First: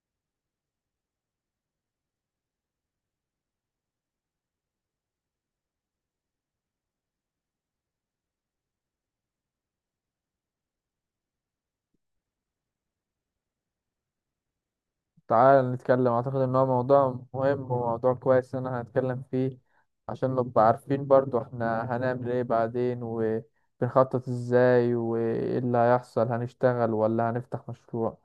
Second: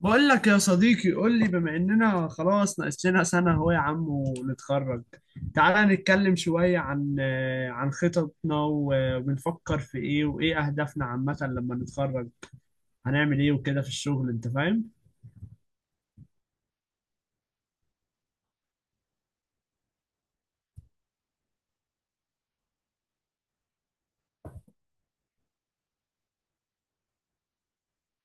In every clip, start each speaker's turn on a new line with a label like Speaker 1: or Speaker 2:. Speaker 1: بقول لك يا صديقي، قول لي، بما اننا خلاص ناقص لنا سنة اهو يا عم ونتخرج. تعالى نتكلم شوية عن عن خططنا وبنفكر في ايه وايه اهدافنا عامة لما نتخرج. هنعمل ايه وكده في الشغل، انت فاهم.
Speaker 2: تعال نتكلم. أعتقد إن هو موضوع مهم وموضوع كويس إن احنا هنتكلم فيه، عشان نبقى عارفين برضو احنا هنعمل ايه بعدين وبنخطط ازاي وايه اللي هيحصل، هنشتغل ولا هنفتح مشروع.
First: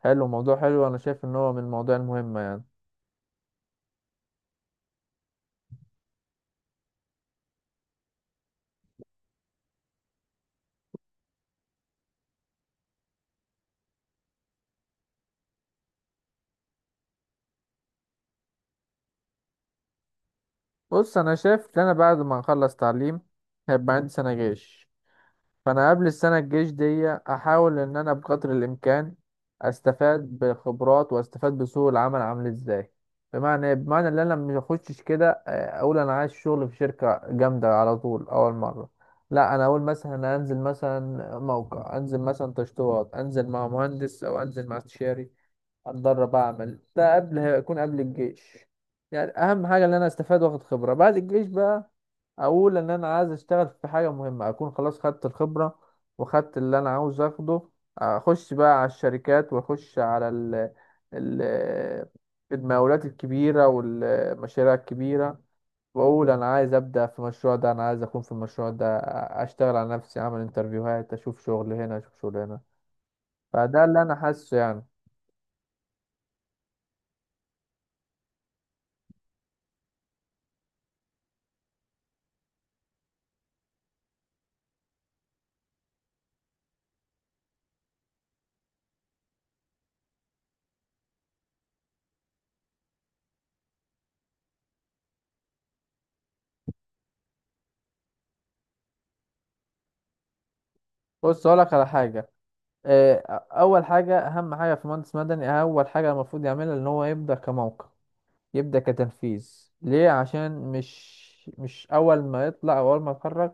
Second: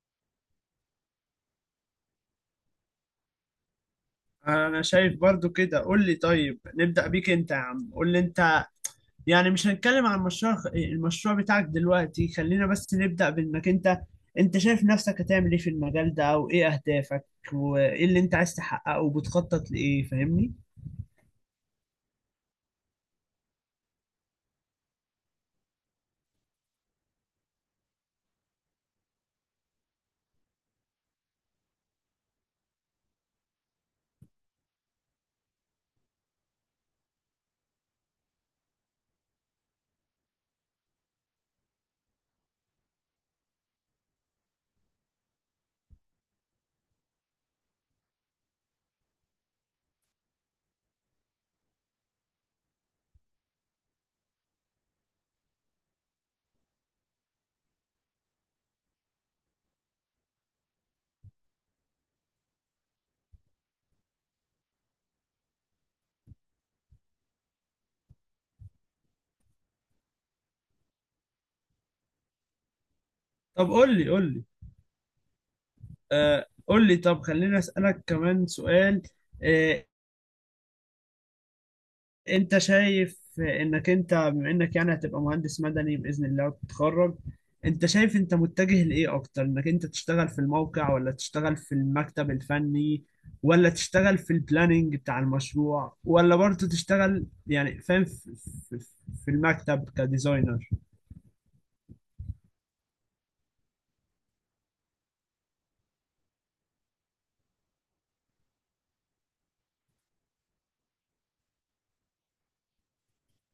Speaker 2: حلو، موضوع حلو. أنا شايف إن هو من المواضيع المهمة يعني.
Speaker 1: انا شايف برضو كده. قول لي، طيب نبدأ بيك انت يا عم. قول لي انت، يعني مش هنتكلم عن المشروع بتاعك دلوقتي، خلينا بس نبدأ بانك انت. انت شايف نفسك هتعمل ايه في المجال ده، او ايه اهدافك، وايه اللي انت عايز تحققه وبتخطط لايه؟ فاهمني.
Speaker 2: بص، أنا شايف إن أنا بعد ما أخلص تعليم هيبقى عندي سنة جيش، فانا قبل السنه الجيش دي احاول ان انا بقدر الامكان استفاد بخبرات واستفاد بسوق العمل عامل ازاي. بمعنى إيه؟ بمعنى ان انا ما اخشش كده اقول انا عايز شغل في شركه جامده على طول اول مره. لا، انا اقول مثلا أنا انزل مثلا موقع، انزل مثلا تشطيبات، انزل مع مهندس او انزل مع استشاري، اتدرب، اعمل ده قبل، هيكون قبل الجيش. يعني اهم حاجه ان انا استفاد واخد خبره. بعد الجيش بقى اقول ان انا عايز اشتغل في حاجه مهمه، اكون خلاص خدت الخبره وخدت اللي انا عاوز اخده. اخش بقى على الشركات واخش على ال المقاولات الكبيره والمشاريع الكبيره، واقول انا عايز ابدا في المشروع ده، انا عايز اكون في المشروع ده، اشتغل على نفسي، اعمل انترفيوهات، اشوف شغل هنا اشوف شغل هنا.
Speaker 1: طب
Speaker 2: فده
Speaker 1: قول
Speaker 2: اللي
Speaker 1: لي،
Speaker 2: انا
Speaker 1: قول لي،
Speaker 2: حاسه يعني.
Speaker 1: قول لي، طب خلينا اسألك كمان سؤال. آه، انت شايف انك انت بما انك يعني هتبقى مهندس مدني باذن الله وتتخرج، انت شايف انت متجه لايه اكتر؟ انك انت تشتغل في الموقع، ولا تشتغل في المكتب الفني، ولا تشتغل في البلاننج بتاع المشروع، ولا برضه تشتغل يعني فاهم في في- في المكتب كديزاينر؟
Speaker 2: بص اقول لك على حاجه. اول حاجه، اهم حاجه في مهندس مدني، اول حاجه المفروض يعملها ان هو يبدا كموقع، يبدأ كتنفيذ. ليه؟ عشان مش أول ما يطلع أو أول ما يتخرج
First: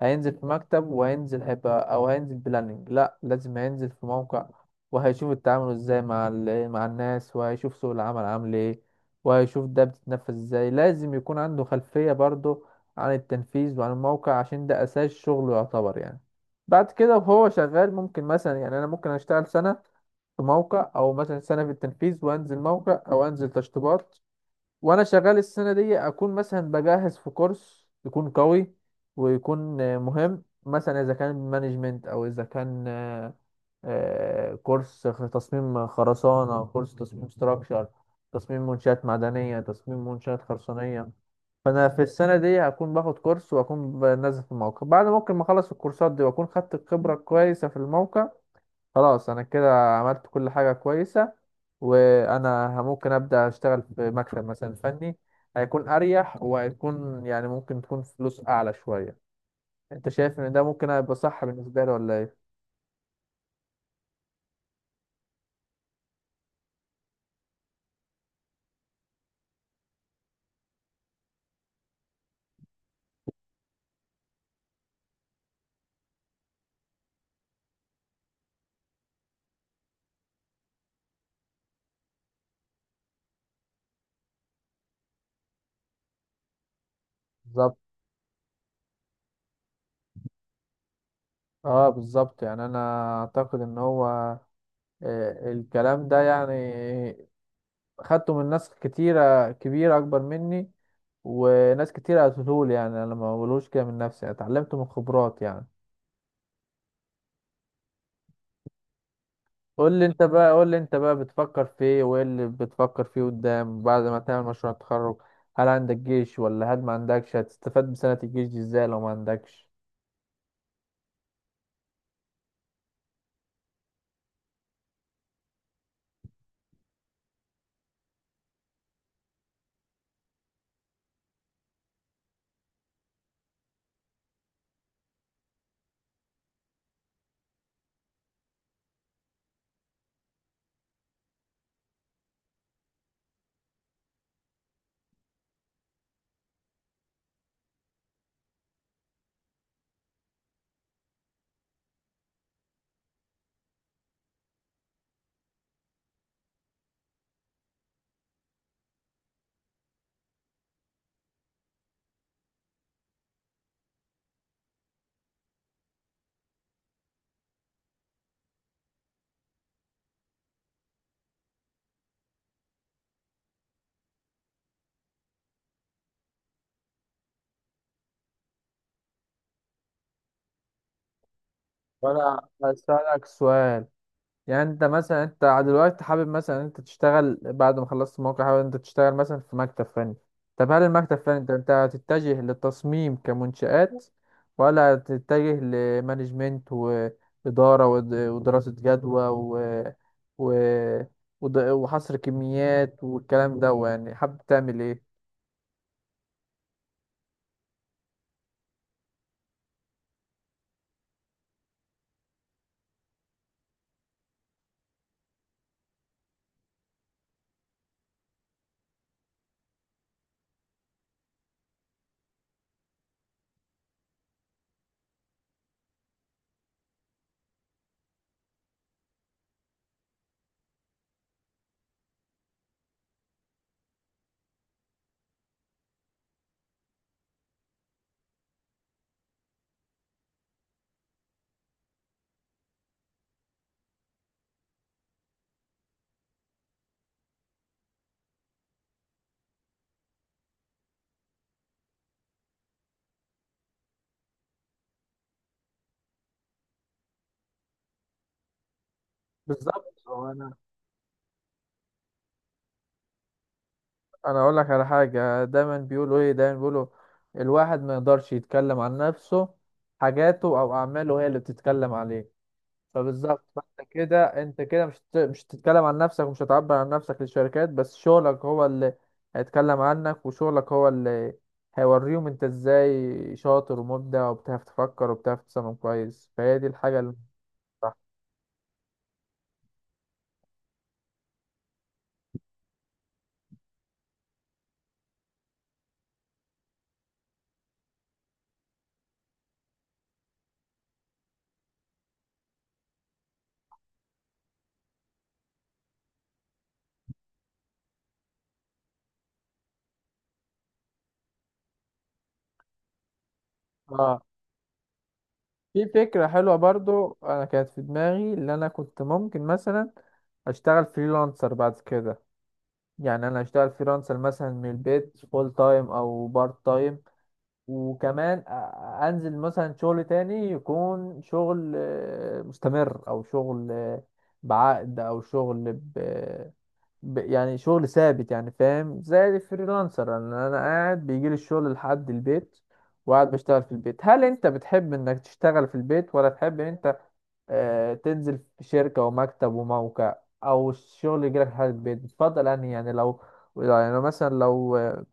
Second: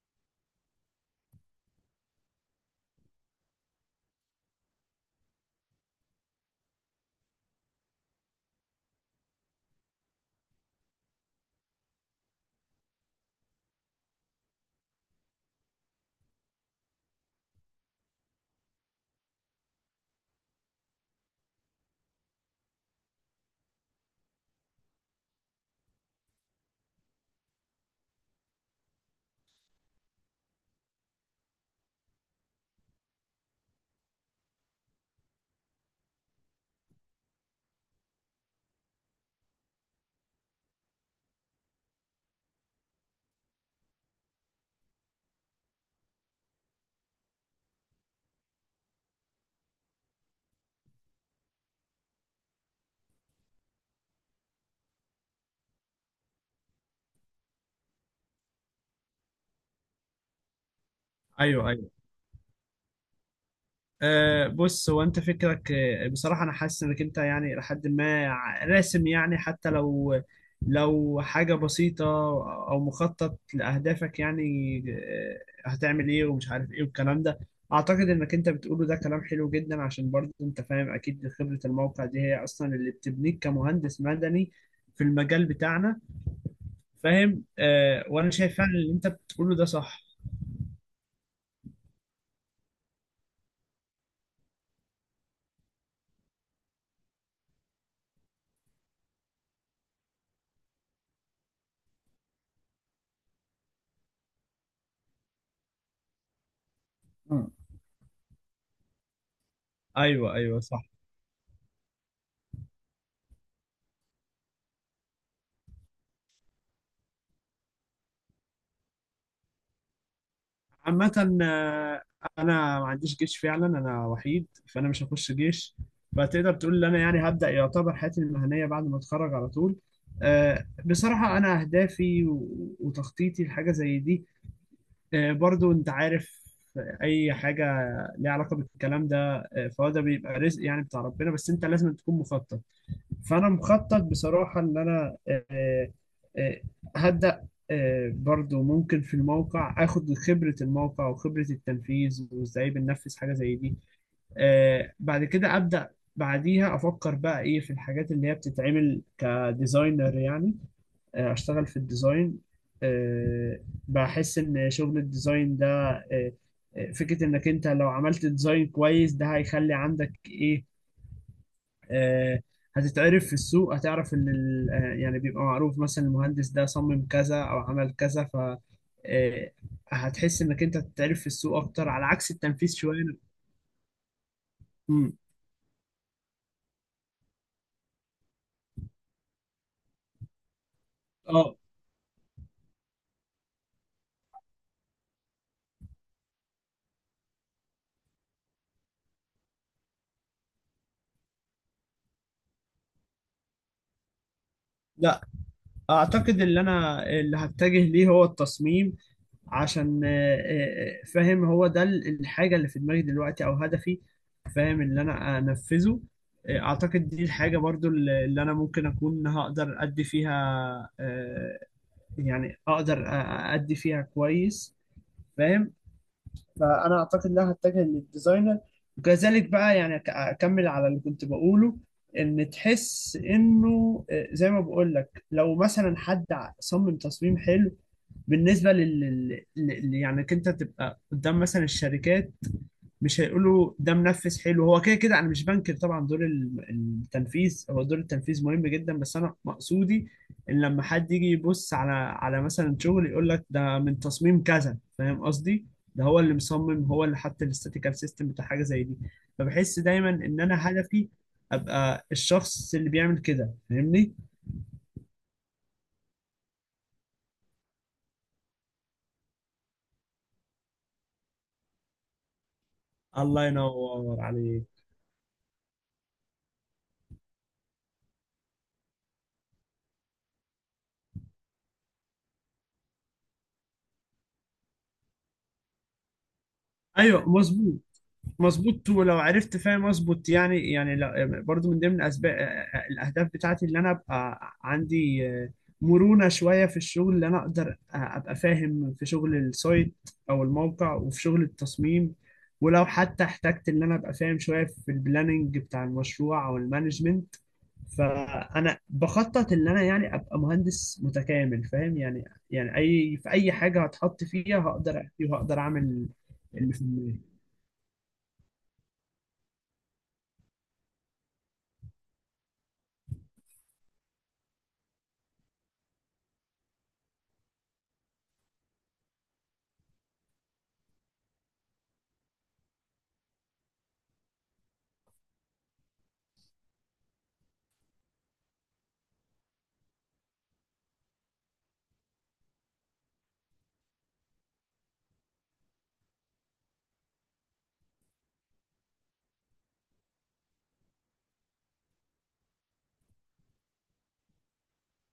Speaker 2: هينزل في مكتب، وهينزل هيبقى أو هينزل بلاننج، لأ، لازم هينزل في موقع، وهيشوف التعامل ازاي مع مع الناس، وهيشوف سوق العمل عامل ايه، وهيشوف ده بتتنفذ ازاي. لازم يكون عنده خلفية برضه عن التنفيذ وعن الموقع، عشان ده أساس شغله يعتبر يعني. بعد كده وهو شغال ممكن مثلا، يعني أنا ممكن أشتغل سنة في موقع، او مثلا سنه في التنفيذ، وانزل موقع او انزل تشطيبات. وانا شغال السنه دي اكون مثلا بجهز في كورس يكون قوي ويكون مهم، مثلا اذا كان مانجمنت او اذا كان كورس في تصميم خرسانه، كورس تصميم ستراكشر، تصميم منشات معدنيه، تصميم منشات خرسانيه. فانا في السنه دي هكون باخد كورس واكون بنزل في الموقع. بعد ممكن ما اخلص الكورسات دي واكون خدت الخبره كويسه في الموقع، خلاص انا كده عملت كل حاجة كويسة، وانا ممكن ابدا اشتغل في مكتب مثلا فني، هيكون اريح وهيكون يعني ممكن تكون فلوس اعلى شوية. انت شايف ان ده ممكن هيبقى صح
Speaker 1: ايوه.
Speaker 2: بالنسبة لي ولا ايه؟
Speaker 1: أه، بص، هو انت فكرك بصراحة انا حاسس انك انت يعني لحد ما راسم، يعني حتى لو حاجة بسيطة، او مخطط لأهدافك، يعني هتعمل ايه ومش عارف ايه والكلام ده. اعتقد انك انت بتقوله ده كلام حلو جدا، عشان برضه انت فاهم اكيد خبرة الموقع دي هي اصلا اللي بتبنيك كمهندس مدني في المجال بتاعنا. فاهم؟
Speaker 2: بالظبط،
Speaker 1: أه، وانا شايف فعلا اللي انت بتقوله ده صح.
Speaker 2: اه بالظبط. يعني انا اعتقد ان هو الكلام ده يعني خدته من ناس كتيرة كبيرة اكبر مني، وناس كتيرة قالتهولي، يعني انا ما بقولوش كده من نفسي، اتعلمته من خبرات يعني.
Speaker 1: مم.
Speaker 2: قول لي انت
Speaker 1: ايوه،
Speaker 2: بقى،
Speaker 1: ايوه،
Speaker 2: قول لي
Speaker 1: صح.
Speaker 2: انت بقى بتفكر في ايه وايه اللي بتفكر فيه قدام بعد ما تعمل مشروع التخرج. هل عندك جيش ولا هل ما عندكش؟ هتستفاد بسنة الجيش دي ازاي لو ما عندكش؟
Speaker 1: عامة، آه، انا ما عنديش جيش فعلا، انا وحيد فانا مش هخش جيش. فتقدر تقول ان انا يعني هبدأ يعتبر حياتي المهنية بعد ما اتخرج على طول. بصراحة انا اهدافي وتخطيطي لحاجة زي دي، برضو انت عارف اي حاجة ليها علاقة بالكلام ده، فهو ده بيبقى رزق يعني بتاع ربنا، بس انت لازم تكون مخطط. فانا مخطط بصراحه ان انا آه، هبدا برضو ممكن في الموقع اخد خبره الموقع وخبره التنفيذ وازاي بننفذ حاجه زي دي. بعد كده ابدا، بعديها افكر بقى ايه في الحاجات اللي هي بتتعمل كديزاينر يعني. اشتغل في الديزاين. آه، بحس ان شغل الديزاين ده آه، فكره انك انت لو عملت ديزاين كويس ده هيخلي عندك ايه. آه، هتتعرف في السوق، هتعرف ان يعني بيبقى معروف مثلا المهندس ده صمم كذا او عمل كذا، ف آه، هتحس انك انت هتتعرف في السوق اكتر، على عكس
Speaker 2: وانا
Speaker 1: التنفيذ شويه.
Speaker 2: هسألك سؤال، يعني انت
Speaker 1: مم.
Speaker 2: مثلا انت دلوقتي حابب مثلا انت تشتغل بعد ما خلصت الموقع، حابب انت تشتغل مثلا في مكتب فني؟ طب هل المكتب فني انت
Speaker 1: اه.
Speaker 2: انت هتتجه للتصميم كمنشآت، ولا هتتجه لمانجمنت وإدارة ودراسة جدوى و... وحصر كميات والكلام ده، يعني حابب تعمل ايه؟
Speaker 1: لا، اعتقد اللي هتجه ليه هو التصميم، عشان فاهم، هو ده الحاجه اللي في دماغي دلوقتي، او هدفي، فاهم اللي انا انفذه. اعتقد دي الحاجه برضو اللي انا ممكن اكون هقدر ادي فيها، آه، يعني اقدر ادي فيها كويس، فاهم. فانا اعتقد ان انا هتجه للديزاينر. وكذلك بقى يعني اكمل على اللي كنت بقوله، ان تحس انه زي ما بقول لك، لو مثلا حد صمم تصميم حلو، بالنسبه يعني إنك انت تبقى قدام مثلا الشركات، مش هيقولوا ده منفذ حلو هو كده كده. انا مش بنكر طبعا دور التنفيذ، هو دور التنفيذ مهم جدا، بس انا مقصودي ان لما حد يجي يبص على مثلا شغل، يقول لك ده من تصميم كذا، فاهم قصدي؟ ده هو اللي مصمم، هو اللي حط الاستاتيكال سيستم بتاع حاجه زي دي. فبحس
Speaker 2: بالظبط.
Speaker 1: دايما
Speaker 2: هو
Speaker 1: ان
Speaker 2: انا
Speaker 1: انا هدفي ابقى الشخص اللي بيعمل كده، فاهمني؟
Speaker 2: انا اقول لك على حاجه. دايما بيقولوا ايه؟ دايما بيقولوا الواحد ما يقدرش يتكلم عن نفسه، حاجاته او اعماله هي اللي بتتكلم عليه. فبالظبط،
Speaker 1: الله
Speaker 2: فانت
Speaker 1: ينور
Speaker 2: كده، انت
Speaker 1: عليك.
Speaker 2: كده مش هتتكلم عن نفسك ومش هتعبر عن نفسك للشركات، بس شغلك هو اللي هيتكلم عنك، وشغلك هو اللي هيوريهم انت ازاي شاطر ومبدع وبتعرف تفكر وبتعرف تصمم كويس. فهي دي الحاجه اللي
Speaker 1: ايوه، مظبوط. مظبوط. ولو عرفت فاهم اظبط يعني برضو من ضمن اسباب الاهداف بتاعتي، اللي انا ابقى عندي مرونة شوية في الشغل، اللي انا اقدر ابقى فاهم في شغل السايت او الموقع، وفي شغل التصميم. ولو حتى احتجت ان انا ابقى فاهم شوية في البلاننج بتاع المشروع او المانجمنت، فانا بخطط ان انا يعني ابقى مهندس متكامل، فاهم يعني. يعني في اي حاجة
Speaker 2: صح.
Speaker 1: هتحط فيها هقدر احكي وهقدر
Speaker 2: في
Speaker 1: اعمل.
Speaker 2: فكرة حلوة
Speaker 1: اللي في
Speaker 2: برضو
Speaker 1: دماغي.
Speaker 2: أنا كانت في دماغي، اللي أنا كنت ممكن مثلا أشتغل فريلانسر بعد كده. يعني أنا أشتغل فريلانسر مثلا من البيت، فول تايم أو بارت تايم، وكمان أنزل مثلا شغل تاني يكون شغل مستمر، أو شغل بعقد، أو شغل يعني شغل ثابت يعني، فاهم؟ زي الفريلانسر أن أنا قاعد بيجيلي الشغل لحد البيت وقاعد بشتغل في البيت. هل انت بتحب انك تشتغل في البيت، ولا تحب ان انت تنزل في شركة ومكتب وموقع، أو الشغل يجيلك لحد البيت؟ بتفضل أنهي؟ يعني لو، يعني لو مثلا، لو آه،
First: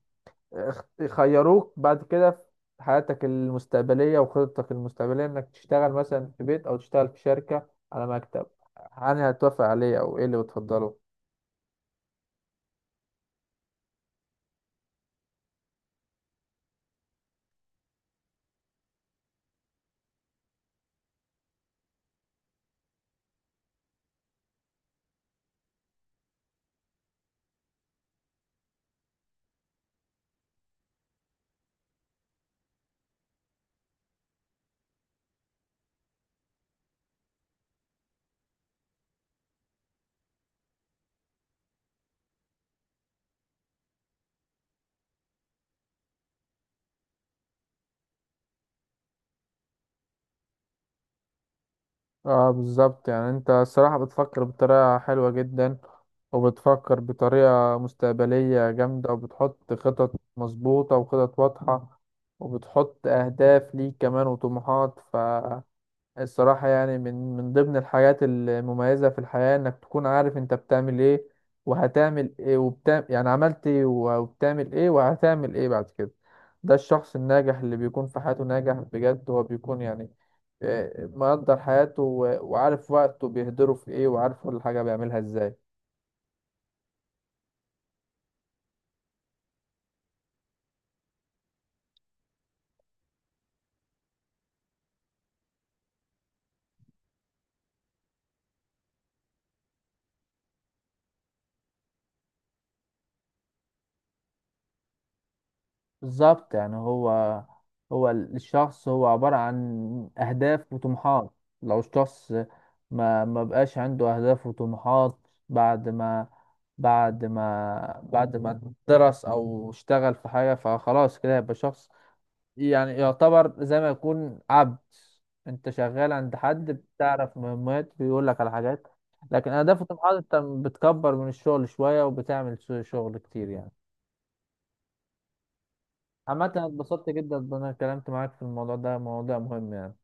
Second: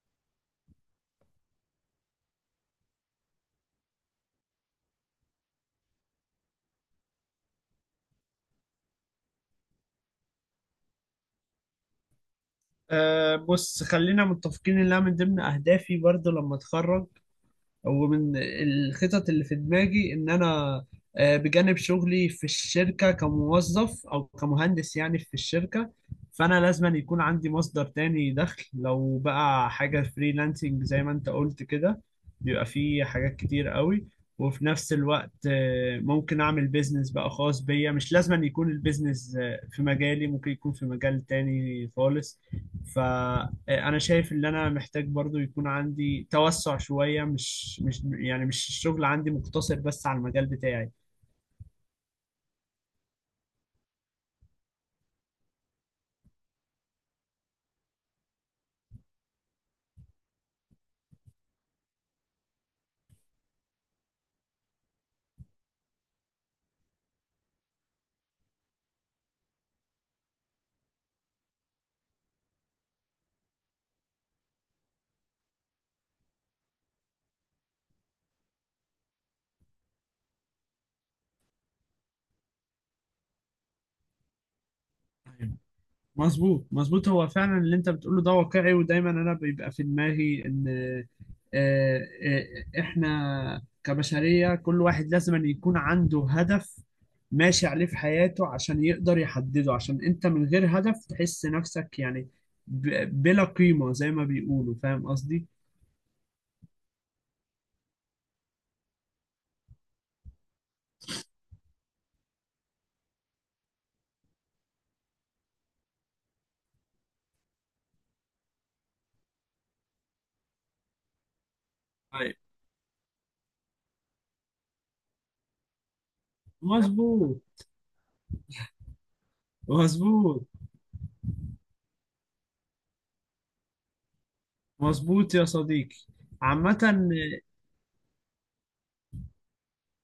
Speaker 2: اخت- خيروك بعد كده في حياتك المستقبلية وخططك المستقبلية إنك تشتغل مثلا في بيت أو تشتغل في شركة على مكتب، أنهي هتوافق عليه أو إيه اللي بتفضله؟
Speaker 1: أه، بص، خلينا متفقين انها من ضمن اهدافي برضو لما اتخرج، ومن الخطط اللي في دماغي ان انا بجانب شغلي في الشركة كموظف او كمهندس يعني في الشركة، فانا لازم أن يكون عندي مصدر تاني دخل، لو بقى حاجة فريلانسنج زي ما انت قلت كده بيبقى فيه حاجات كتير قوي. وفي نفس الوقت ممكن اعمل بيزنس بقى خاص بيا، مش لازم أن يكون البيزنس في مجالي، ممكن يكون في مجال تاني خالص. انا شايف ان انا محتاج برضو يكون عندي توسع شوية، مش الشغل عندي مقتصر بس على المجال بتاعي.
Speaker 2: اه بالظبط، يعني انت الصراحة بتفكر بطريقة حلوة جدا، وبتفكر بطريقة مستقبلية جامدة، وبتحط خطط مظبوطة وخطط واضحة، وبتحط أهداف ليك كمان وطموحات. الصراحة يعني من ضمن الحاجات المميزة في الحياة إنك تكون عارف أنت بتعمل إيه وهتعمل إيه، وبتعمل يعني عملت إيه وبتعمل إيه وهتعمل إيه بعد كده. ده الشخص الناجح اللي بيكون في حياته ناجح بجد، هو بيكون يعني مقدر حياته وعارف وقته بيهدره في إيه، وعارف كل حاجة بيعملها إزاي.
Speaker 1: أيوة. مظبوط، مظبوط. هو فعلا اللي انت بتقوله ده واقعي، ودايما انا بيبقى في دماغي ان آه، احنا كبشرية كل واحد لازم أن يكون عنده هدف ماشي عليه في حياته، عشان يقدر يحدده، عشان انت من غير هدف تحس نفسك يعني بلا قيمة زي ما بيقولوا، فاهم قصدي؟
Speaker 2: بالظبط يعني. هو الشخص هو عبارة عن أهداف وطموحات. لو الشخص ما بقاش عنده أهداف وطموحات بعد ما، بعد ما درس أو اشتغل في حاجة فخلاص كده، يبقى شخص
Speaker 1: أيوة.
Speaker 2: يعني يعتبر زي ما يكون عبد، أنت شغال عند حد بتعرف
Speaker 1: مظبوط،
Speaker 2: مهمات بيقول لك على حاجات. لكن أهداف وطموحات أنت
Speaker 1: مظبوط،
Speaker 2: بتكبر من الشغل شوية، وبتعمل شغل كتير يعني.
Speaker 1: مظبوط يا صديقي.
Speaker 2: عامة أنا اتبسطت
Speaker 1: عامة،
Speaker 2: جدا إن أنا اتكلمت معاك في الموضوع ده، موضوع مهم يعني.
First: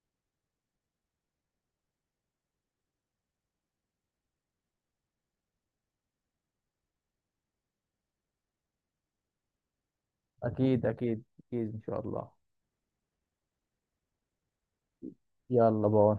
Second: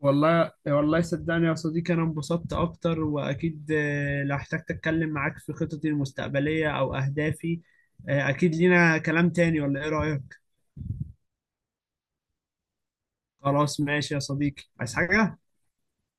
Speaker 1: والله والله صدقني يا صديقي، أنا انبسطت أكتر، وأكيد لو احتجت أتكلم معاك في خططي المستقبلية أو أهدافي أكيد لينا كلام تاني، ولا إيه رأيك؟
Speaker 2: أكيد أكيد أكيد إن شاء الله.
Speaker 1: خلاص، ماشي يا صديقي، عايز حاجة؟
Speaker 2: يلا باي.